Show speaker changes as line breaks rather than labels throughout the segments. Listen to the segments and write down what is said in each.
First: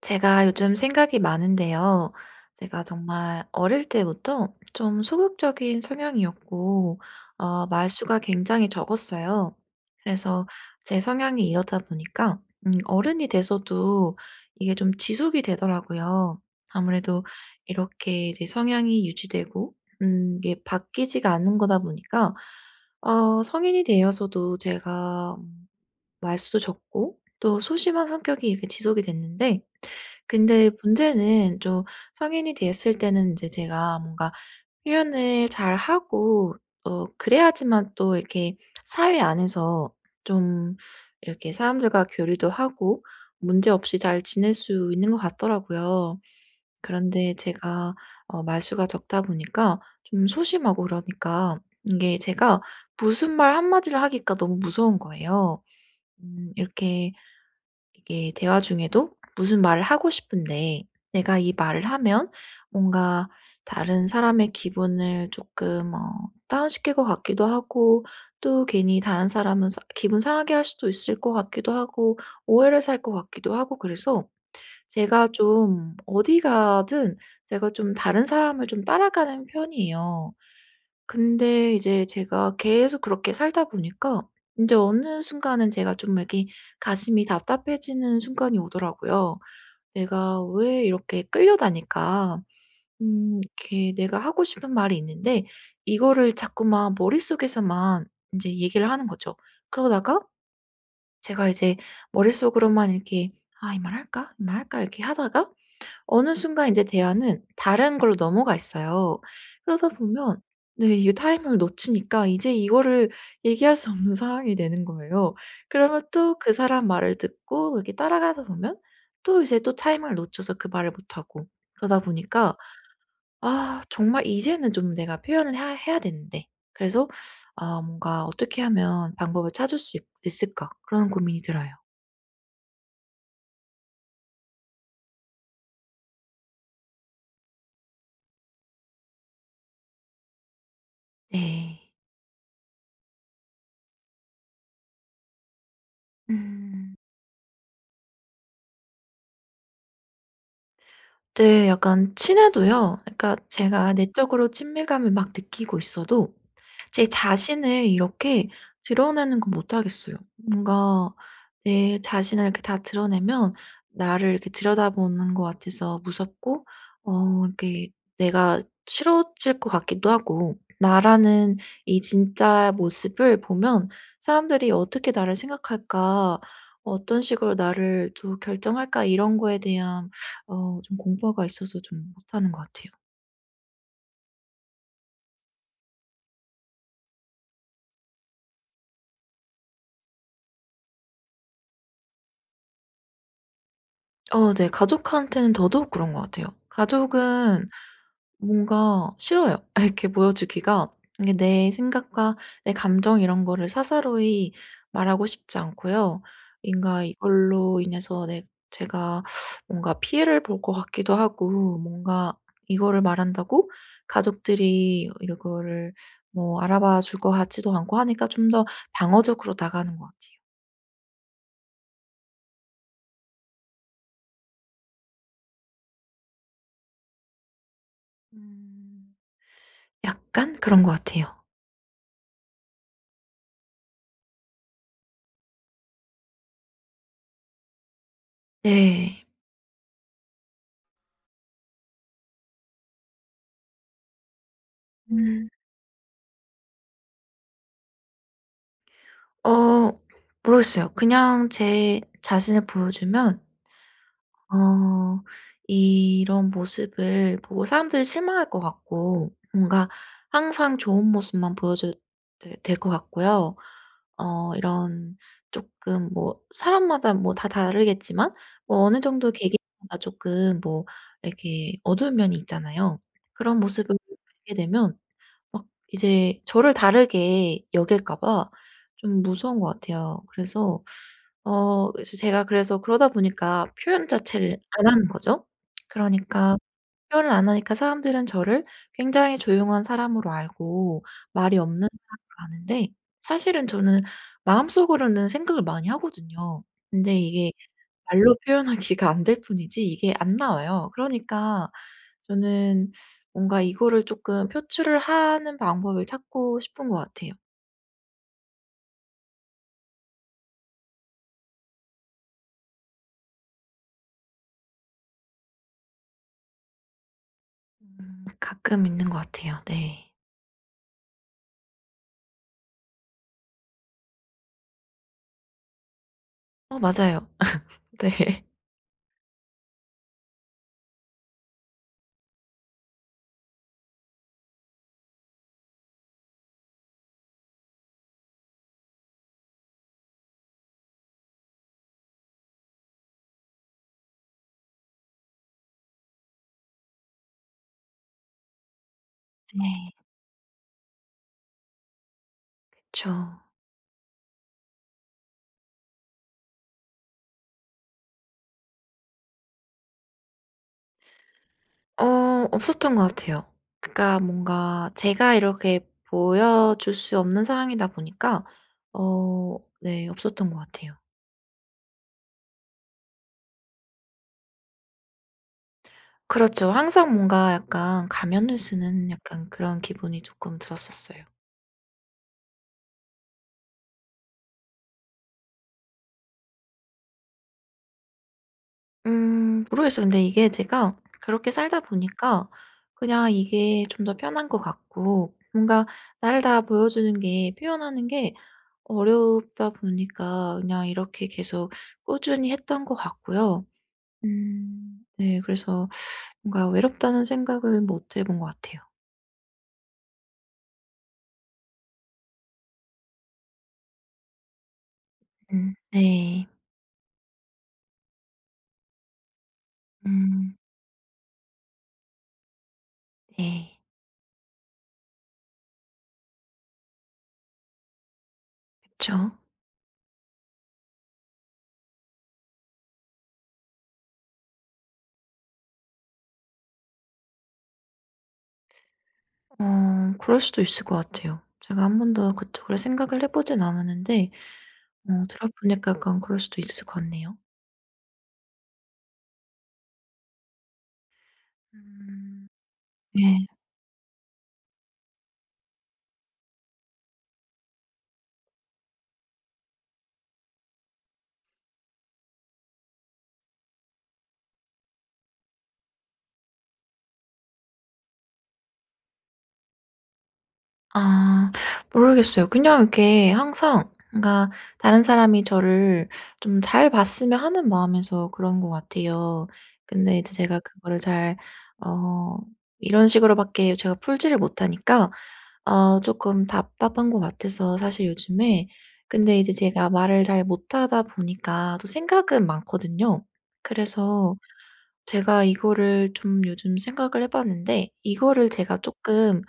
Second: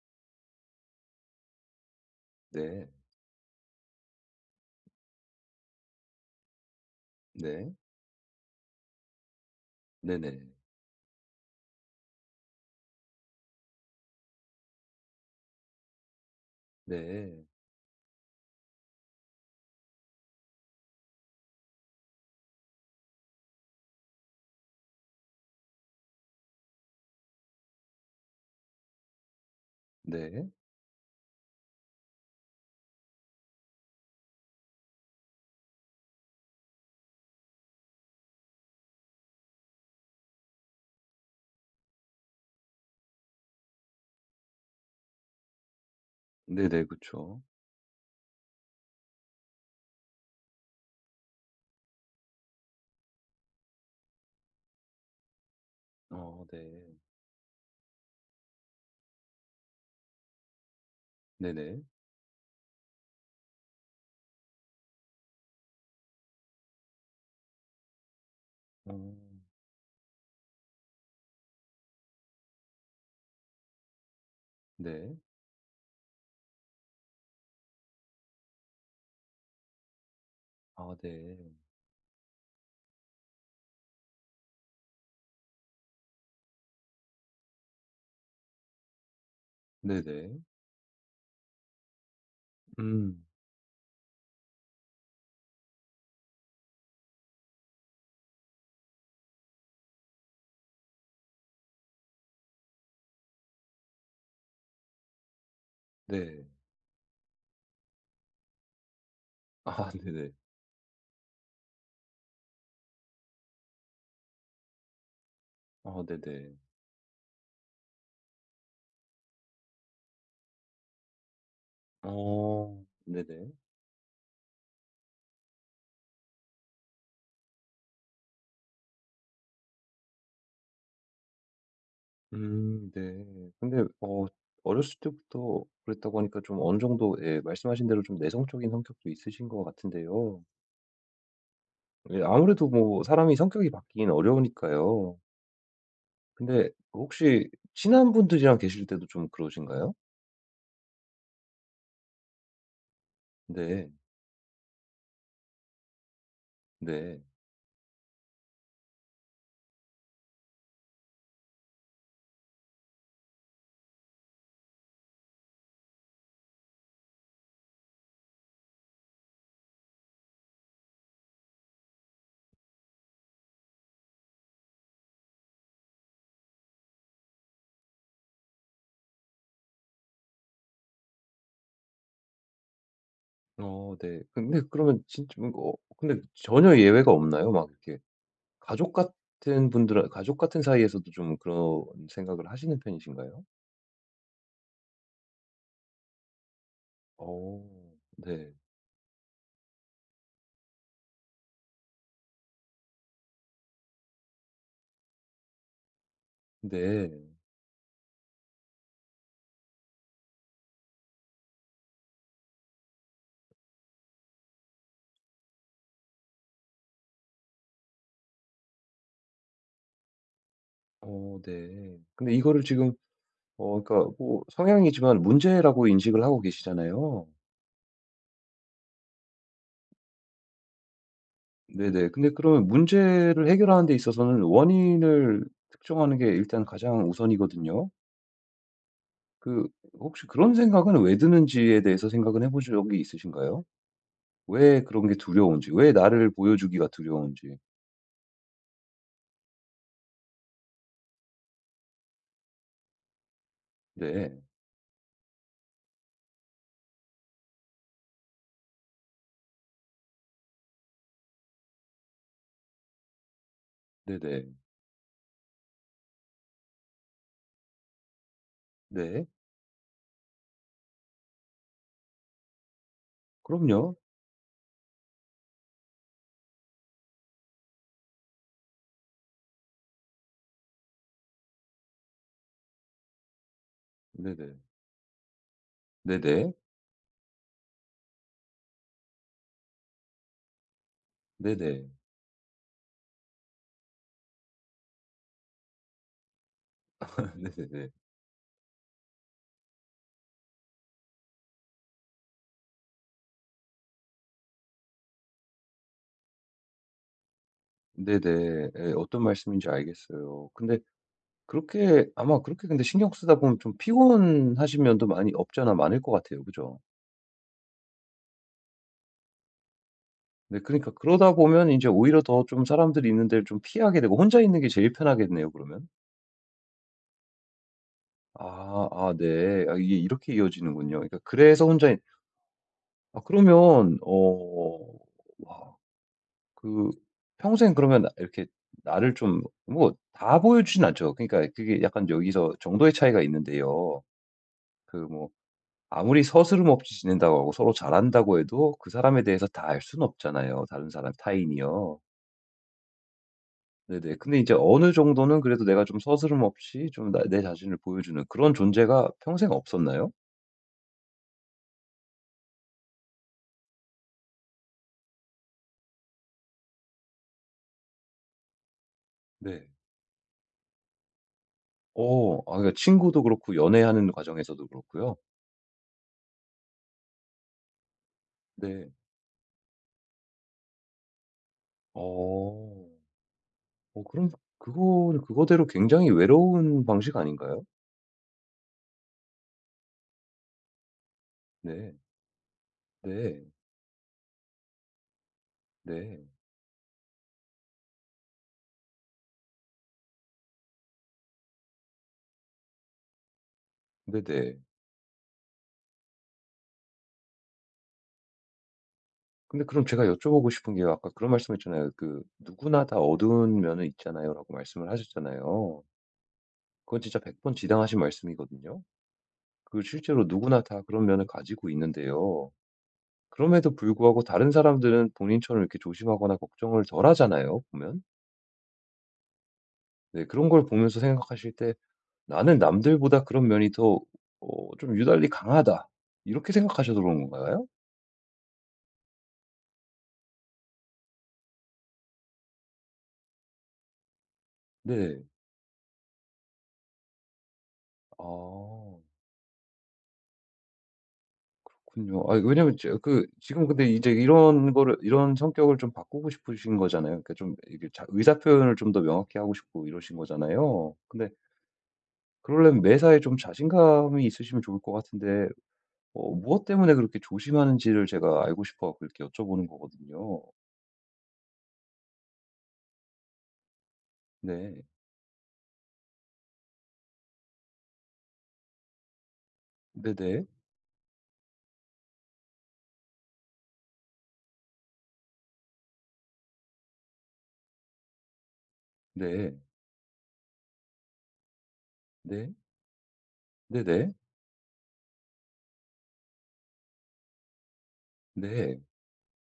제가 요즘 생각이 많은데요. 제가
네.
정말 어릴 때부터 좀 소극적인 성향이었고
네.
말수가 굉장히 적었어요.
네네.
그래서 제 성향이 이러다 보니까 어른이 돼서도 이게 좀 지속이 되더라고요. 아무래도
네.
이렇게 이제 성향이 유지되고 이게 바뀌지가 않는 거다 보니까 성인이 되어서도 제가 말수도 적고 또 소심한 성격이 이렇게 지속이 됐는데,
네.
근데 문제는 좀 성인이 됐을 때는 이제 제가 뭔가 표현을 잘하고 그래야지만 또 이렇게 사회 안에서 좀 이렇게 사람들과 교류도 하고 문제없이 잘 지낼 수 있는 것 같더라고요.
네네.
그런데
그쵸.
제가 말수가 적다 보니까 좀 소심하고 그러니까 이게 제가 무슨 말 한 마디를 하기가 너무 무서운 거예요.
어 네.
이렇게 이게 대화 중에도 무슨 말을 하고 싶은데 내가 이
네네.
말을 하면 뭔가 다른 사람의 기분을 조금 다운시킬 것 같기도 하고 또
어
괜히 다른 사람은 사 기분 상하게 할 수도 있을 것 같기도 하고 오해를 살 것 같기도 하고 그래서
네.
제가 좀 어디 가든 제가 좀 다른 사람을 좀 따라가는 편이에요.
아 네.
근데 이제 제가 계속 그렇게 살다 보니까 인제 어느 순간은 제가 좀 이렇게 가슴이 답답해지는 순간이 오더라고요.
네네.
내가 왜 이렇게 끌려다닐까?
음
이렇게 내가 하고 싶은 말이 있는데 이거를 자꾸만 머릿속에서만 인제 얘기를 하는 거죠. 그러다가 제가 이제 머릿속으로만 이렇게 '아, 이 말 할까? 이 말 할까?' 이렇게 하다가 어느
네.
순간 이제 대화는 다른 걸로 넘어가 있어요. 그러다
아 네네.
보면 네, 이게 타이밍을 놓치니까 이제 이거를 얘기할 수 없는 상황이 되는 거예요.
아
그러면 또 그
네네.
사람 말을 듣고 이렇게 따라가다 보면 또 이제 또 타이밍을 놓쳐서 그 말을 못 하고 그러다 보니까
어 네네.
'아, 정말 이제는 좀 내가 표현을 해야 되는데.' 그래서 아 뭔가 '어떻게 하면 방법을 찾을 수 있 있을까?' 그런 고민이 들어요.
네. 근데 어 어렸을 때부터 그랬다고 하니까 좀 어느 정도 예 말씀하신 대로 좀 내성적인 성격도 있으신 것 같은데요.
네.
예 아무래도 뭐 사람이 성격이 바뀌긴 어려우니까요. 근데
음.
혹시 친한 분들이랑 계실 때도 좀 그러신가요?
네. 약간 친해도요. 그러니까
네.
제가 내적으로 친밀감을 막 느끼고 있어도 제
네.
자신을 이렇게 드러내는 건 못 하겠어요. 뭔가 내 자신을 이렇게 다 드러내면 나를 이렇게 들여다보는 것 같아서 무섭고, 이렇게 내가 싫어질 것 같기도 하고 나라는 이 진짜 모습을 보면 '사람들이 어떻게 나를 생각할까? 어떤 식으로 나를 또 결정할까?' 이런 거에 대한 좀 공부가 있어서 좀 못하는 것 같아요.
어 네. 근데 그러면 진짜 뭔가 어 근데 전혀 예외가 없나요? 막 이렇게 가족 같은 분들하 가족 같은 사이에서도 좀 그런 생각을 하시는 편이신가요?
어 네. 가족한테는 더더욱 그런 것 같아요.
어.
가족은
네.
뭔가 싫어요. 아 이렇게 보여주기가, 이게 내 생각과 내 감정 이런 거를 사사로이 말하고 싶지 않고요. 뭔가
네.
이걸로 인해서 내 제가 뭔가 피해를 볼 것 같기도 하고 뭔가 이거를 말한다고 가족들이 이거를 뭐 알아봐 줄 것 같지도 않고 하니까 좀 더 방어적으로 나가는 것 같아요.
어 네. 근데 이거를 지금 어 그러니까 뭐 성향이지만 문제라고 인식을 하고 계시잖아요.
음. 약간 그런 것 같아요.
네네. 근데 그러면 문제를 해결하는 데 있어서는 원인을 특정하는 게 일단 가장 우선이거든요.
네.
그 혹시 그런 생각은 왜 드는지에 대해서 생각은 해 보신 적이 있으신가요? 왜 그런 게
음.
두려운지, 왜 나를 보여주기가 두려운지.
어 모르겠어요. 그냥 제 자신을 보여주면
네.
어 이런 모습을 보고 사람들이 실망할 것 같고 뭔가 항상 좋은 모습만 보여줘야 되 될 것 같고요.
네네.
이런 쪼끔 뭐 사람마다 뭐 다 다르겠지만 뭐 어느
네.
정도 계기마다 쪼끔 뭐 이렇게 어두운 면이 있잖아요. 그런
그럼요.
모습을 보게 되면 막 이제 저를 다르게 여길까 봐 좀 무서운 것 같아요. 그래서 이제 제가 그래서 그러다 보니까 표현
네네.
자체를 안 하는 거죠.
네네.
그러니까 표현을 안 하니까 사람들은 저를 굉장히 조용한 사람으로 알고 말이 없는
네네.
사람으로 아는데, 사실은 저는 마음속으로는 생각을 많이 하거든요. 근데 이게
네네네.
말로 표현하기가 안 될 뿐이지 이게 안 나와요. 그러니까 저는 뭔가 이거를 쪼끔 표출을 하는 방법을 찾고 싶은 것 같아요.
네네. 예 어떤 말씀인지 알겠어요. 근데 그렇게 아마 그렇게 근데 신경 쓰다 보면 좀 피곤하신 면도 많이 없지 않아 많을 것 같아요. 그죠?
가끔 있는 것 같아요. 네.
네 그러니까 그러다 보면 이제 오히려 더 좀 사람들이 있는 데를 좀 피하게 되고 혼자 있는 게 제일 편하겠네요 그러면.
어 맞아요. 네.
아 아 네. 아 이게 이렇게 이어지는군요. 그러니까 그래서 혼자 있 아 그러면 어 와 그 평생 그러면 이렇게 나를 좀 뭐 다 보여주진 않죠. 그러니까 그게 약간 여기서 정도의 차이가 있는데요. 그 뭐 아무리 서스름 없이 지낸다고 하고 서로 잘한다고 해도 그 사람에 대해서 다 알
네.
수는 없잖아요 다른 사람 타인이요.
그쵸.
네네. 근데 이제 어느 정도는 그래도 내가 좀 서스름 없이 좀 내 자신을 보여주는 그런 존재가 평생 없었나요?
어 없었던 것 같아요. 그러니까 뭔가 제가 이렇게 보여줄 수 없는 상황이다 보니까 어
네.
네 없었던 것 같아요.
어. 아 그러니까 친구도 그렇고 연애하는 과정에서도 그렇고요?
그렇죠. 항상 뭔가 약간 가면을
네.
쓰는 약간 그런 기분이 쪼끔 들었었어요.
어. 어 그럼 그거는 그거대로 굉장히 외로운 방식 아닌가요?
모르겠어요. 근데 이게 제가 그렇게 살다
네.
보니까 그냥
네.
이게 좀 더 편한 것 같고 뭔가
네.
나를 다 보여주는 게 표현하는 게 어렵다 보니까 그냥 이렇게 계속 꾸준히 했던 것 같고요.
네네.
음 네 그래서 뭔가 외롭다는 생각을 못 해본 것 같아요.
근데 그럼 제가 여쭤보고 싶은 게요. 아까 그런 말씀했잖아요. 그 "누구나 다 어두운 면은 있잖아요."라고 말씀을 하셨잖아요.
네.
그건 진짜 백번 지당하신 말씀이거든요. 그 실제로
음
누구나 다 그런 면을 가지고 있는데요. 그럼에도
네.
불구하고 다른 사람들은 본인처럼 이렇게 조심하거나 걱정을 덜 하잖아요, 보면.
그쵸.
네, 그런 걸 보면서 생각하실 때 '나는 남들보다 그런 면이 더 어 좀 유달리 강하다.' 이렇게 생각하셔서 그런 건가요?
그럴 수도 있을 것 같아요. 제가 한 번도 그쪽으로 생각을 해 보진 않았는데
네.
들어 보니까 약간 그럴 수도 있을 것 같네요.
아군요 아
음.
왜냐면 이제 그
네.
지금 근데 이제 이런 거를 이런 성격을 좀 바꾸고 싶으신 거잖아요. 그러니까 좀 이게 자 의사 표현을 좀 더 명확히 하고 싶고 이러신 거잖아요. 근데 그러려면 매사에 좀 자신감이 있으시면 좋을 것 같은데 어 무엇 때문에 그렇게 조심하는지를 제가 알고 싶어 갖고 이렇게 여쭤보는 거거든요.
아 모르겠어요. 그냥 이렇게 항상 뭔가
네.
다른 사람이 저를 좀 잘 봤으면 하는 마음에서 그런 것 같아요. 근데 이제
네네.
제가 그거를 잘, 어 이런 식으로밖에 제가 풀지를 못하니까 조금 답답한 것 같아서 사실 요즘에, 근데 이제
네.
제가 말을 잘 못하다 보니까 또 생각은
네.
많거든요.
네네.
그래서 제가 이거를 좀 요즘 생각을 해 봤는데 이거를 제가
네.
조금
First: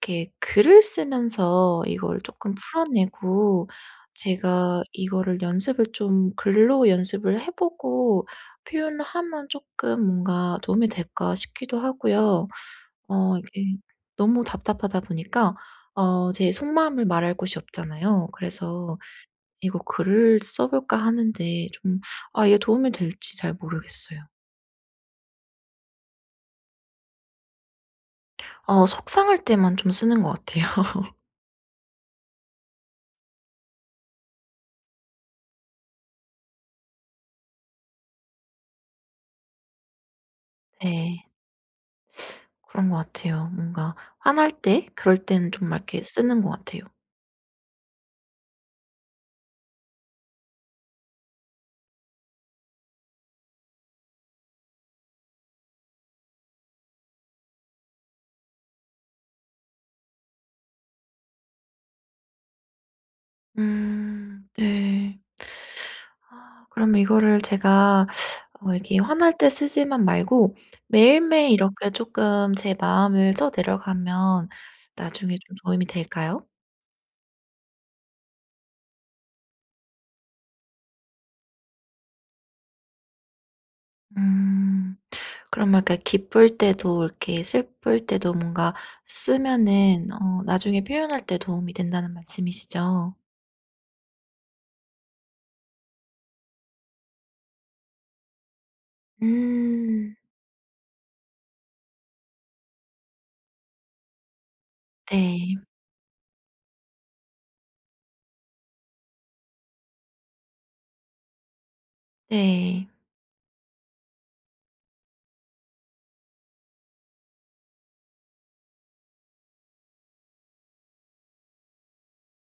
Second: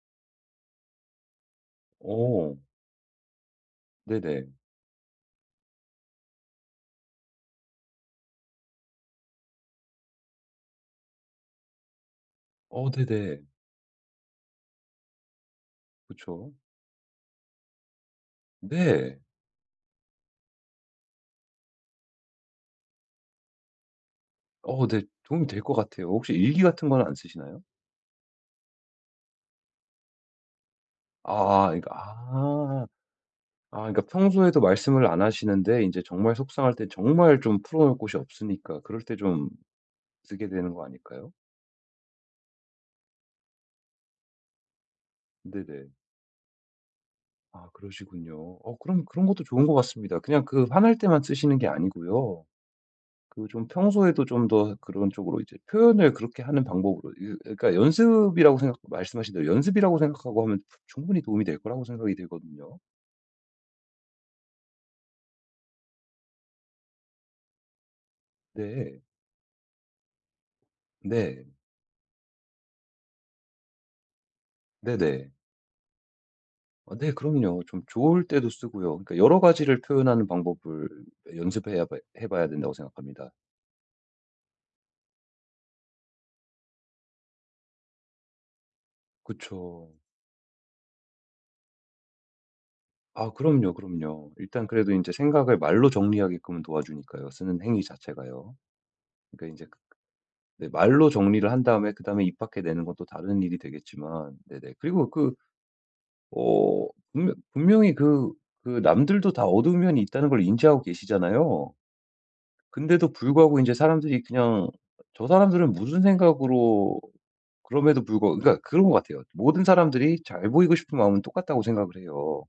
이렇게 글을 쓰면서 이걸
어.
쪼끔 풀어내고
네네.
제가 이거를 연습을 좀 글로 연습을 해 보고 표현을 하면 쪼끔 뭔가 도움이 될까 싶기도 하고요.
어 네네.
이게 너무 답답하다 보니까 제
그쵸.
속마음을 말할 곳이 없잖아요. 그래서
네.
'이거 글을 써 볼까.' 하는데 좀, 아 이게 도움이 될지 잘 모르겠어요.
어 네. 도움이 될 것 같아요. 혹시 일기 같은 건 안 쓰시나요?
어 속상할 때만 좀 쓰는 것 같아요.
아 그러니까 아. 아 그러니까 평소에도 말씀을 안 하시는데 이제 정말 속상할 때 정말 좀 풀어 놓을 곳이 없으니까 그럴 때 좀 쓰게 되는 거
네.
아닐까요?
그런 것 같아요. 뭔가 화날 때 그럴 때는 좀 막
네네.
이렇게 쓰는 것 같아요.
아 그러시군요. 어 그럼 그런 것도 좋은 것 같습니다. 그냥 그 화날 때만 쓰시는 게 아니고요. 그 좀 평소에도 좀 더 그런 쪽으로 이제 표현을 그렇게 하는 방법으로 이 그러니까 연습이라고 생각 말씀하신 대로 연습이라고 생각하고 하면 충분히 도움이 될 거라고 생각이 되거든요.
네. 아 그러면 이거를 제가 이렇게
네.
화날 때 쓰지만 말고
네.
매일매일 이렇게 조금 제 마음을 써 내려가면
네네.
나중에 좀 도움이 될까요?
아 네 그럼요. 좀 좋을 때도 쓰고요. 그러니까 여러 가지를 표현하는 방법을 연습해야 봐 해 봐야 된다고 생각합니다.
음. 그럼 약간 기쁠 때도 이렇게 슬플 때도 뭔가
그쵸.
쓰면은 나중에 표현할 때 도움이 된다는 말씀이시죠?
아 그럼요, 그럼요. 일단 그래도 이제 생각을 말로 정리하게끔은 도와주니까요, 쓰는 행위 자체가요. 그러니까 이제 그
음.
네 말로 정리를 한 다음에 그다음에 입 밖에 내는 건 또 다른 일이 되겠지만 네네. 그리고 그
네.
어 분명히 그 그 남들도 다 어두운 면이 있다는 걸 인지하고 계시잖아요.
네.
근데도 불구하고 이제 사람들이 그냥 '저 사람들은 무슨 생각으로' 그럼에도 불구하고 그러니까 그런 것 같아요. 모든 사람들이 잘 보이고 싶은 마음은 똑같다고 생각을 해요.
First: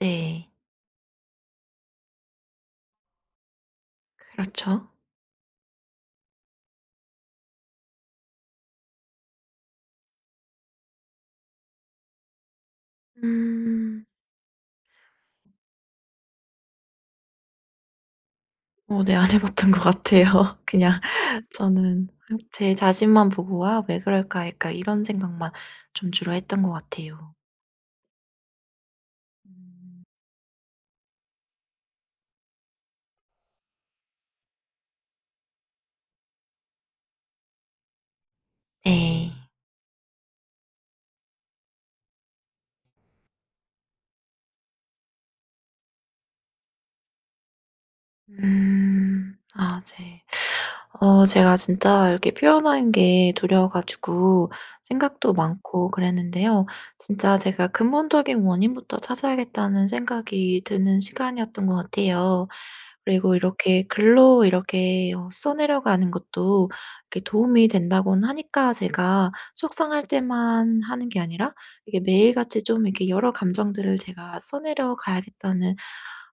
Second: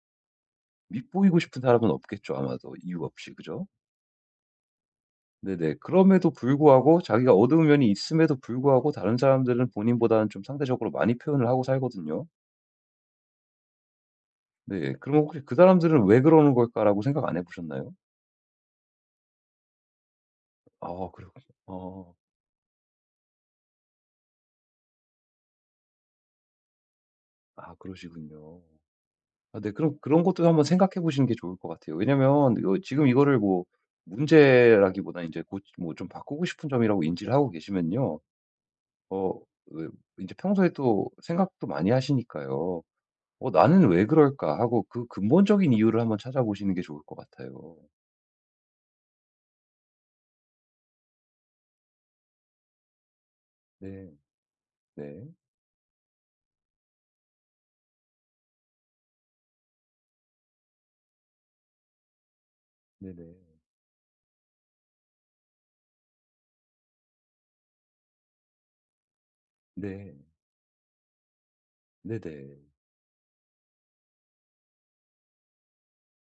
네.
밑보이고 싶은 사람은 없겠죠, 아마도 이유 없이. 그죠?
그렇죠.
네네. 그럼에도 불구하고 자기가 어두운 면이 있음에도 불구하고 다른 사람들은 본인보다는 좀 상대적으로 많이 표현을 하고 살거든요.
음.
네. 그럼 혹시 '그 사람들은 왜 그러는 걸까?'라고 생각 안 해 보셨나요?
어 네 안 해 봤던 것 같아요.
아
그냥
그렇군요.
저는
어.
제 자신만 보고 '아 왜 그럴까?' 할까 이런 생각만 좀 주로 했던 것 같아요.
아 그러시군요. 아 네. 그럼
음.
그런 것도 한번 생각해 보시는 게 좋을 것 같아요. 왜냐면 이거 지금 이거를 뭐 문제라기보다 이제 뭐 좀 바꾸고 싶은 점이라고 인지를 하고 계시면요.
네.
어왜제 평소에 또 생각도 많이 하시니까요. '어 나는 왜 그럴까?' 하고 그 근본적인 이유를 한번 찾아보시는 게 좋을 것 같아요.
음. 아 네. 제가 진짜 이렇게 표현하는 게 두려워
네.
가지고
네.
생각도 많고 그랬는데요. 진짜 제가 근본적인 원인부터 찾아야겠다는 생각이 드는 시간이었던 것 같아요.
네네.
그리고 이렇게 글로 이렇게 써내려가는 것도 이렇게 도움이 된다고는 하니까 제가 속상할
네.
때만 하는 게 아니라 이게
네네.
매일같이 좀 이렇게 여러 감정들을 제가 써내려 가야겠다는,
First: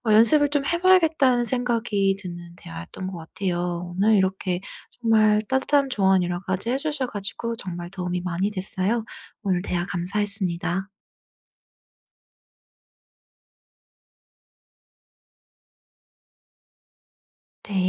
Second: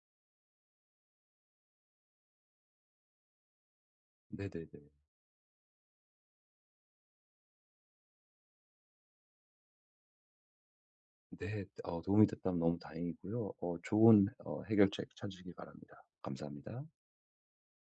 '연습을 좀 해 봐야겠다.'는 생각이 드는 대화였던 것 같아요. 오늘 이렇게
네네네.
정말 따뜻한 조언 여러 가지 해 주셔 가지고 정말 도움이 많이 됐어요. 오늘 대화 감사했습니다.
네. 어 도움이 됐다면 너무 다행이고요. 어 좋은 어 해결책 찾으시기 바랍니다. 감사합니다.
네.